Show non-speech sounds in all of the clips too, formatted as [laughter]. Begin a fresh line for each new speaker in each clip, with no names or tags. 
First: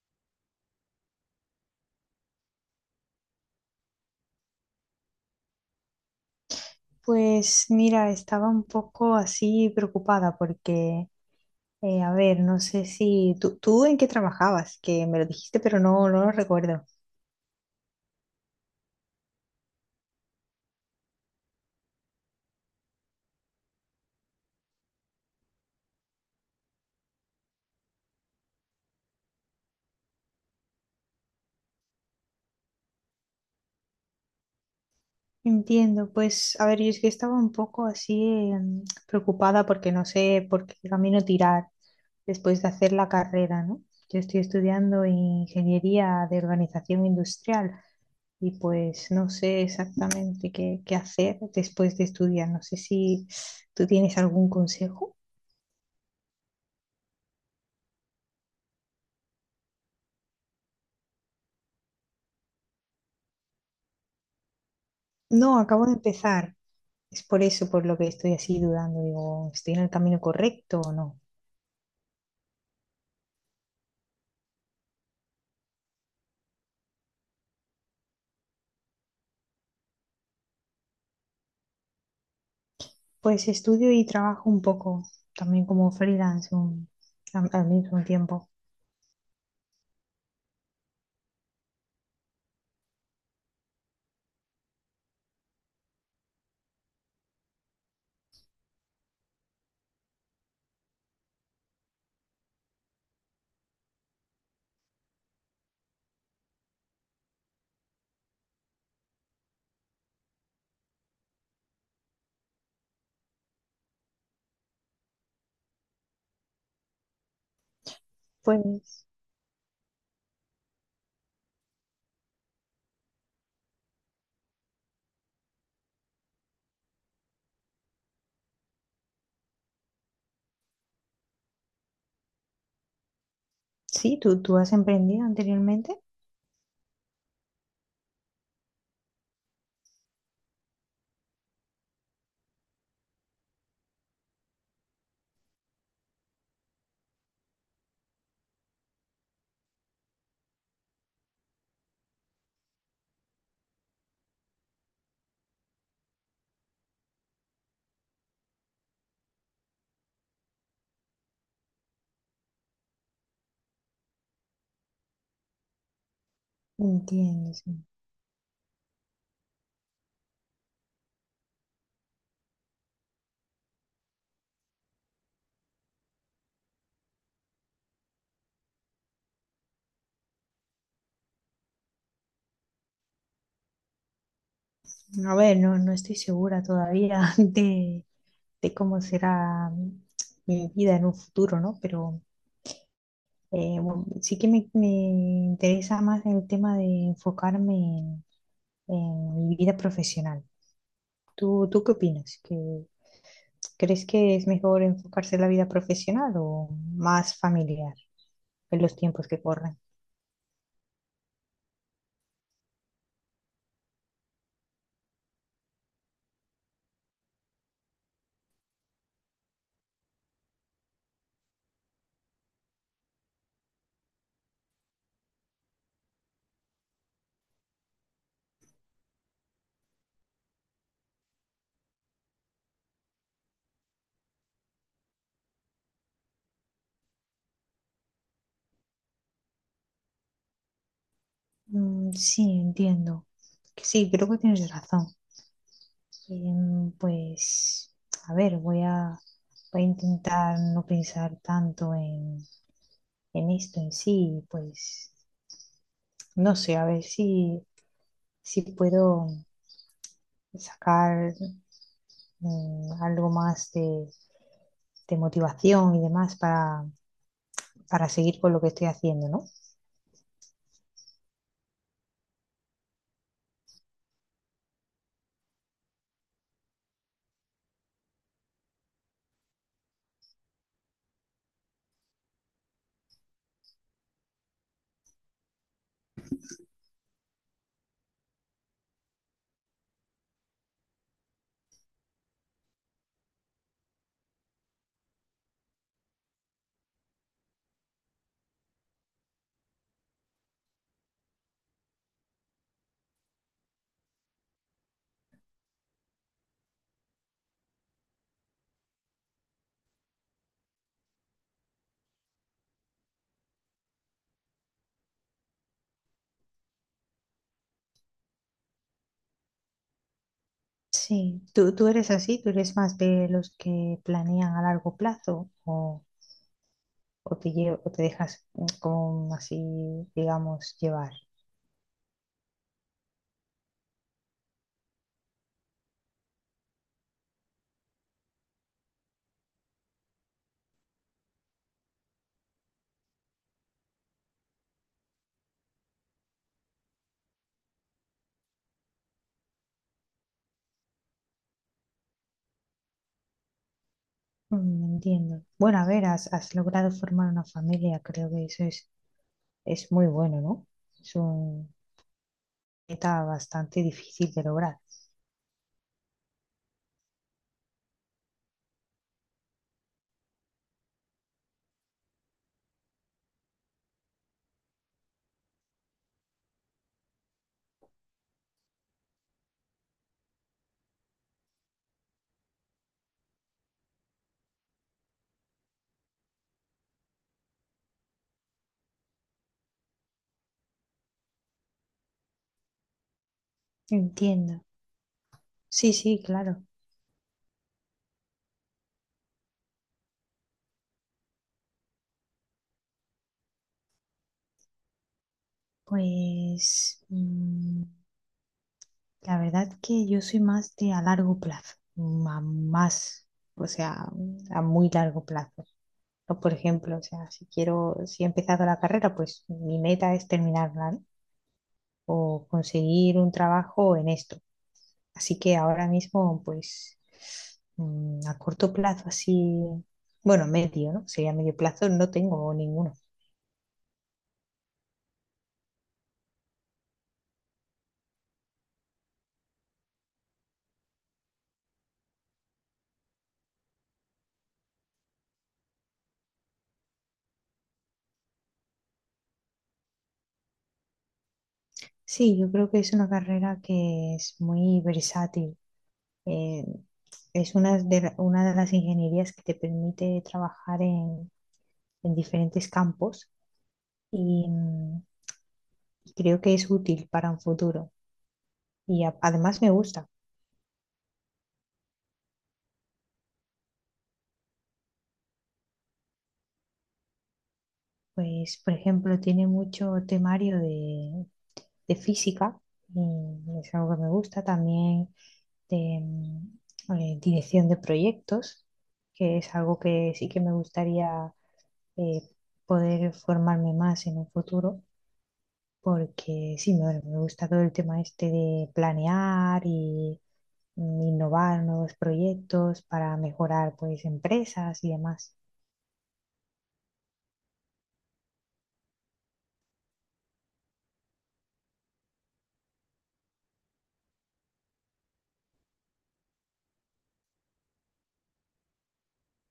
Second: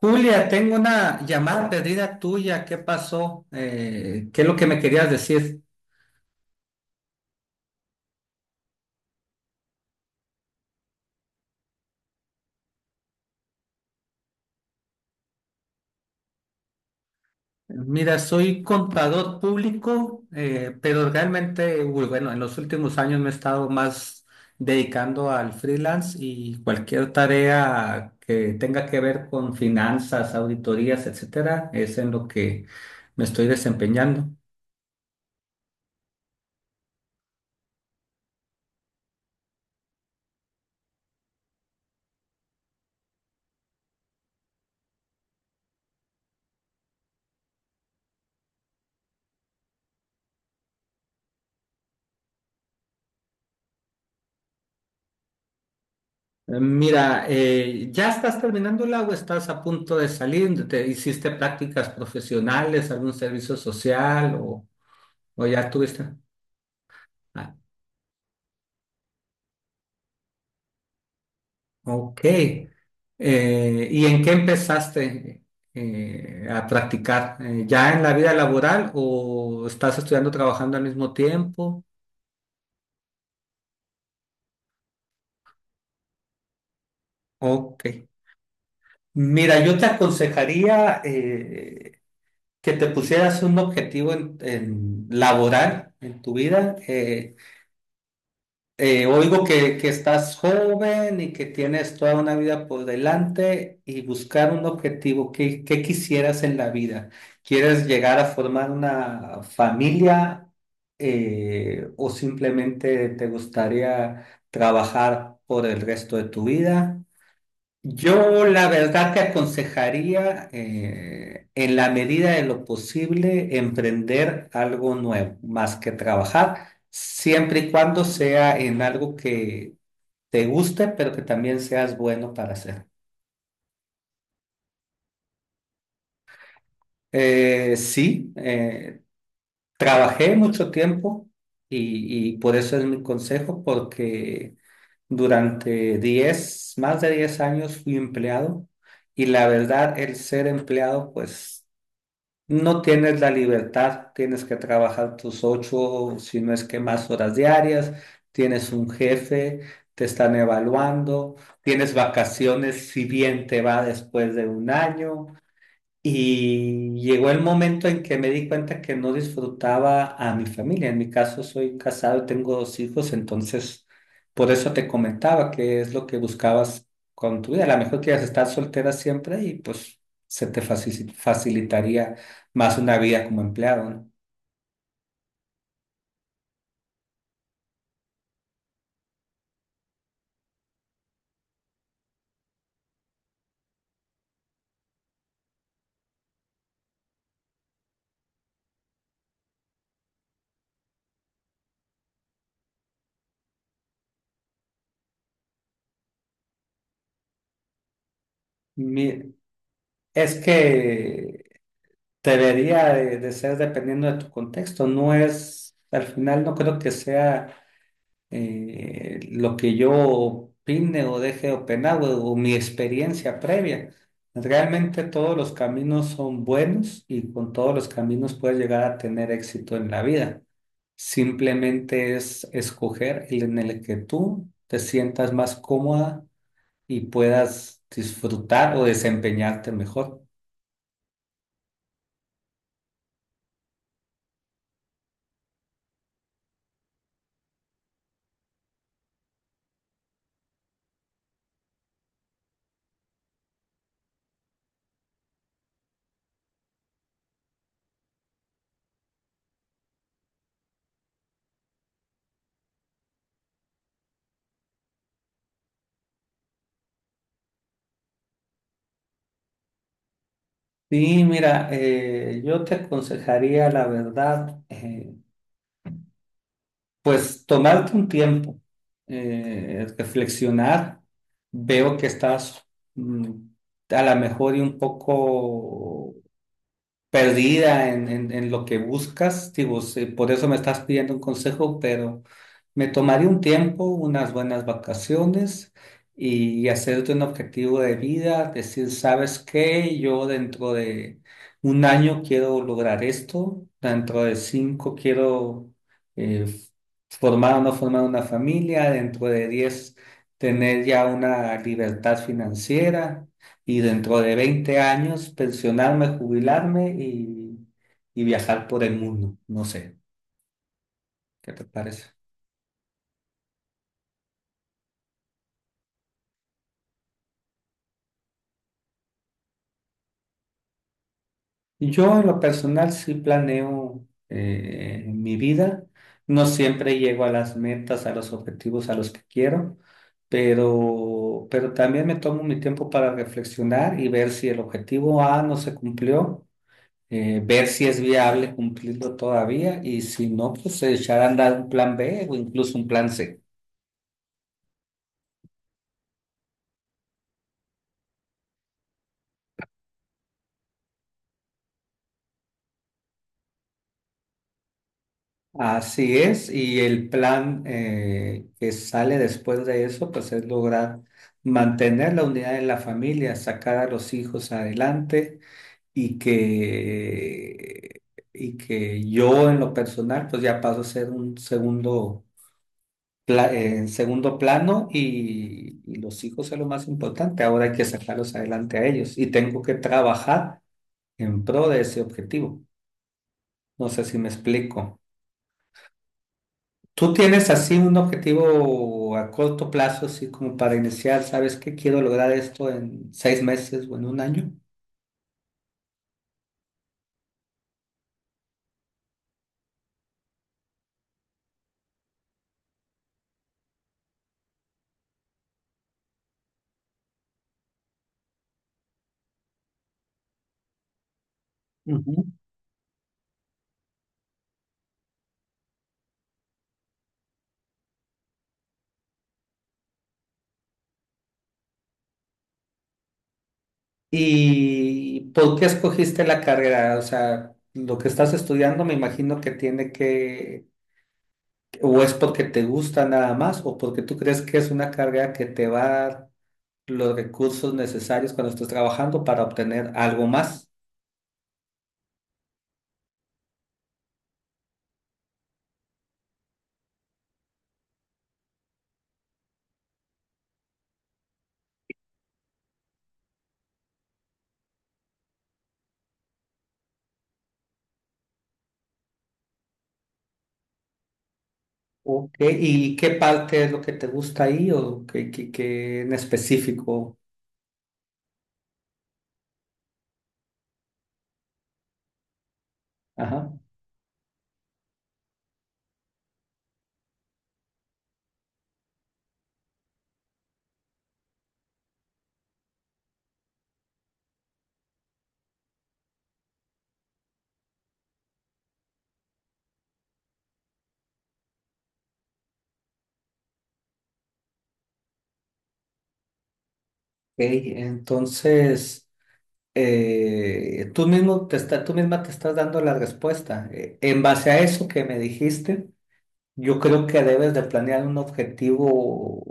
Julia, tengo una llamada perdida tuya. ¿Qué pasó? ¿Qué es lo que me querías decir?
Pues mira, estaba un poco así preocupada porque, a ver, no sé si tú en qué trabajabas, que me lo dijiste, pero no lo recuerdo.
Mira, soy contador público, pero realmente, uy, bueno, en los últimos años me he estado más dedicando al freelance y cualquier tarea que tenga que ver con finanzas, auditorías, etcétera, es en lo que me estoy desempeñando.
Entiendo, pues, a ver, yo es que estaba un poco así preocupada porque no sé por qué camino tirar después de hacer la carrera, ¿no? Yo estoy estudiando ingeniería de organización industrial y pues no sé exactamente qué hacer después de estudiar. No sé si tú tienes algún consejo.
Mira, ¿ya estás terminándola o estás a punto de salir? ¿Te hiciste prácticas profesionales, algún servicio social o
No,
ya
acabo de
tuviste?
empezar. Es por
Ah,
eso por lo que estoy así dudando. Digo, ¿estoy en el camino correcto o no?
ok. ¿Y en qué empezaste a practicar? ¿Ya en la vida laboral o estás estudiando, trabajando al mismo tiempo?
Pues estudio y trabajo un poco, también como freelance al
Ok.
mismo tiempo.
Mira, yo te aconsejaría que te pusieras un objetivo en laboral en tu vida. Oigo que estás joven y que tienes toda una vida por delante y buscar un objetivo. ¿Qué quisieras en la vida? ¿Quieres llegar a formar una familia o simplemente te gustaría trabajar por el resto de tu vida? Yo la
Pues
verdad te aconsejaría, en la medida de lo posible, emprender algo nuevo, más que trabajar, siempre y cuando sea en algo que te guste, pero que también seas bueno para hacer.
sí, tú has emprendido anteriormente.
Sí, trabajé mucho tiempo y por eso es mi consejo, porque durante 10, más de 10 años fui empleado y la verdad el ser empleado, pues no tienes la libertad, tienes que trabajar tus 8, si no es que más horas diarias, tienes un jefe, te están evaluando, tienes vacaciones si bien te va después de un año, y llegó el
Entiendo, sí.
momento en que me di cuenta que no disfrutaba a mi familia. En mi caso soy casado y tengo dos hijos, entonces por eso te comentaba que es lo que buscabas con tu vida. A lo mejor quieres estar soltera siempre y pues se te facilitaría más una vida como empleado, ¿no?
A ver, no estoy segura todavía [laughs] de cómo será mi vida en un futuro, ¿no? Pero bueno, sí que me interesa más el tema de enfocarme en mi vida profesional. ¿Tú qué opinas? Crees que es mejor enfocarse en la vida profesional o más familiar en los tiempos
Mi-
que corren?
es que debería de ser dependiendo de tu contexto. No es, al final no creo que sea lo que yo opine o deje de opinar o mi experiencia previa. Realmente todos los caminos son buenos y con todos los caminos puedes llegar a tener éxito en la vida. Simplemente es escoger el en el que tú te sientas más cómoda y puedas disfrutar o desempeñarte mejor.
Mm, sí, entiendo. Que sí, creo que tienes razón. Pues, a ver, voy a intentar no pensar tanto en esto en sí, pues, no sé, a ver si puedo sacar algo más de motivación y demás para seguir con lo que estoy haciendo, ¿no?
Sí, mira, yo te aconsejaría la verdad. Pues tomarte un tiempo, reflexionar, veo que estás mm, a lo mejor y un poco perdida en lo que buscas. Digo, sí, por eso me estás pidiendo un consejo, pero me tomaré un tiempo, unas buenas vacaciones y hacerte un objetivo de vida, decir, ¿sabes qué? Yo dentro de un año quiero lograr esto, dentro de cinco quiero eh, formar o no formar una familia, dentro de 10 tener ya una libertad financiera y dentro de 20 años pensionarme, jubilarme y viajar por el mundo. No sé,
Sí,
¿qué te
¿tú
parece?
eres así? ¿Tú eres más de los que planean a largo plazo o te, o te dejas como así, digamos, llevar?
Yo en lo personal sí planeo mi vida. No siempre llego a las metas, a los objetivos a los que quiero, pero también me tomo mi tiempo para reflexionar y ver si el objetivo A no se cumplió, ver si es viable cumplirlo todavía y si no, pues echar a andar un plan B o incluso un plan C.
Mm, entiendo. Bueno, a ver, has logrado formar una familia, creo que eso es muy bueno, ¿no? Es una meta bastante difícil de lograr.
Así es, y el plan que sale después de eso, pues es lograr mantener la unidad en la familia, sacar a los hijos adelante y que, y que yo en lo personal, pues ya paso a ser un segundo, en segundo plano y los hijos es lo más importante. Ahora hay que sacarlos adelante a ellos y tengo que trabajar en pro de ese objetivo. No sé si me
Entiendo.
explico.
Sí, sí, claro.
¿Tú tienes así un objetivo a corto plazo, así como para iniciar, sabes que quiero lograr esto en 6 meses o en un año?
Pues... la verdad que yo soy más de a largo plazo, más, o sea, a muy largo plazo. O, por ejemplo, o sea, si quiero, si he empezado la carrera, pues mi meta es terminarla, ¿no?
Ujú.
O conseguir un trabajo en esto. Así que ahora mismo, pues, a corto plazo, así, bueno, medio, ¿no? Sería medio plazo, no tengo ninguno.
¿Y por qué escogiste la carrera? O sea, lo que estás estudiando me imagino que tiene que, o es porque te gusta nada más, o porque tú crees que es una carrera que te va a dar los recursos necesarios cuando estés trabajando para obtener algo más.
Sí, yo creo que es una carrera que es muy versátil. Eh, Es una de las ingenierías que te permite trabajar en diferentes campos y, y creo que es útil para un futuro. Y además me gusta.
Ok. ¿Y qué parte es lo que te gusta ahí o qué en específico?
Pues, por ejemplo, tiene mucho temario de física y es algo que me gusta. También de dirección de proyectos, que es algo que sí que me gustaría eh, poder formarme más en un futuro. Porque sí, me, bueno, me gusta todo el tema este de planear y innovar nuevos proyectos para mejorar pues empresas y demás.
Ok, entonces tú misma te estás dando la respuesta. En base a eso que me dijiste, yo creo que debes de planear un objetivo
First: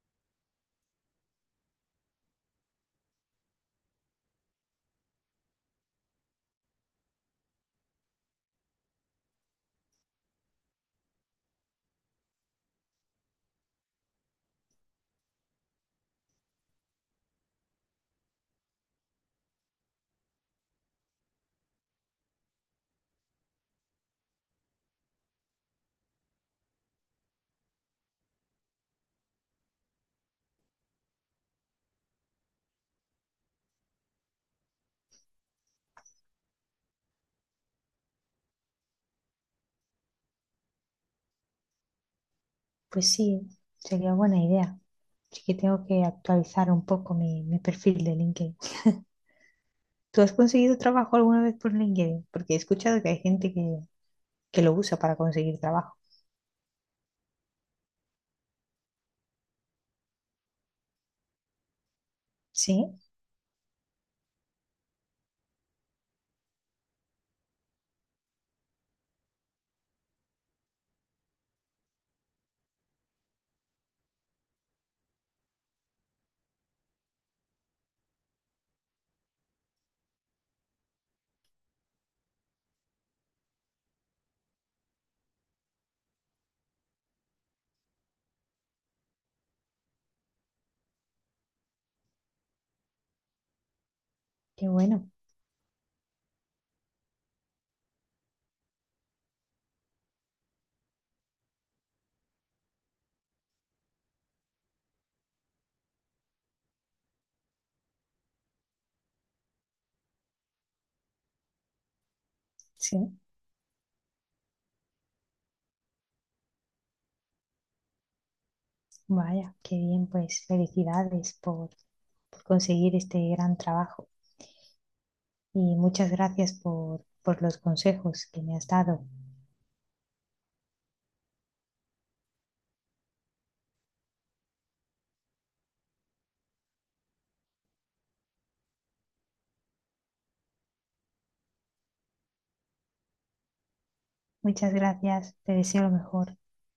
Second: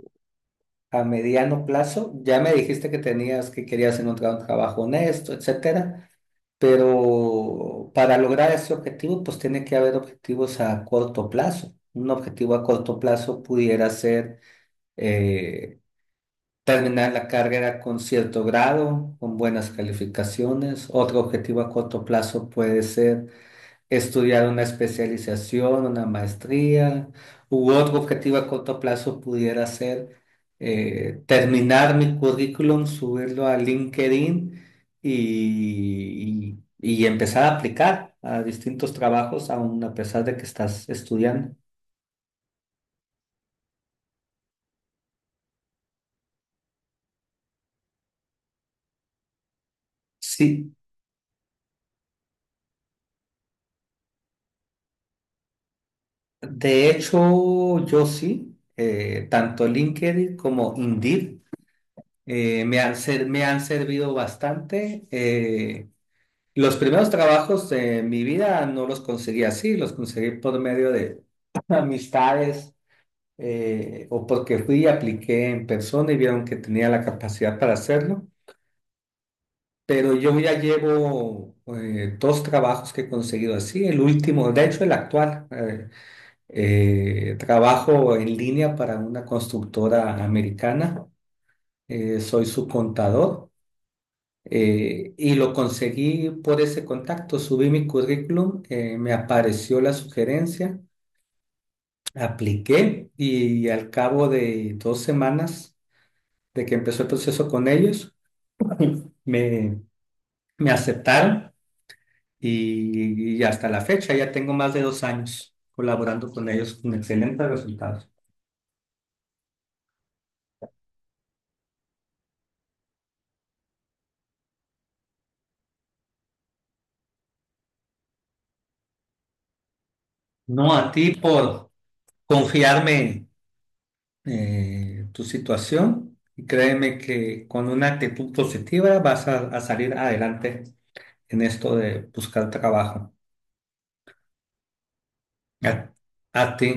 a mediano plazo. Ya me dijiste que tenías que querías encontrar un trabajo honesto, etcétera, pero para lograr ese objetivo, pues tiene que haber objetivos a corto plazo. Un objetivo a corto plazo pudiera ser eh, terminar la carrera con cierto grado, con buenas calificaciones. Otro objetivo a corto plazo puede ser estudiar una especialización, una maestría, u otro objetivo a corto plazo pudiera ser terminar mi currículum, subirlo a LinkedIn y empezar a aplicar a distintos trabajos, aun a pesar de que estás estudiando.
Pues sí, sería buena idea. Así que tengo que actualizar un poco mi, mi perfil de LinkedIn. ¿Tú has
Sí.
conseguido trabajo alguna vez por LinkedIn? Porque he escuchado que hay gente que lo usa para conseguir trabajo.
De hecho, yo sí, tanto LinkedIn como Indeed
Sí,
me han servido bastante. Los primeros trabajos de mi vida no los conseguí así, los conseguí por medio de [clears throat] [laughs] amistades o porque fui y apliqué en persona y vieron que tenía la capacidad para hacerlo. Pero yo ya llevo dos trabajos que he conseguido así, el último, de hecho el actual. Trabajo en línea para una constructora americana. Soy su contador
qué bueno.
y lo conseguí por ese contacto. Subí mi currículum, me apareció la sugerencia, apliqué y al cabo de 2 semanas de que empezó el proceso con ellos, me, me aceptaron
Sí,
y hasta la fecha ya tengo más de 2 años colaborando con ellos con excelentes resultados.
vaya, qué bien, pues felicidades por conseguir este gran trabajo. Y muchas gracias por los consejos que me has dado.
No a ti por confiarme tu situación y créeme que con una actitud positiva vas a salir adelante en esto de buscar trabajo.
Muchas gracias, te
A,
deseo lo mejor.
a ti.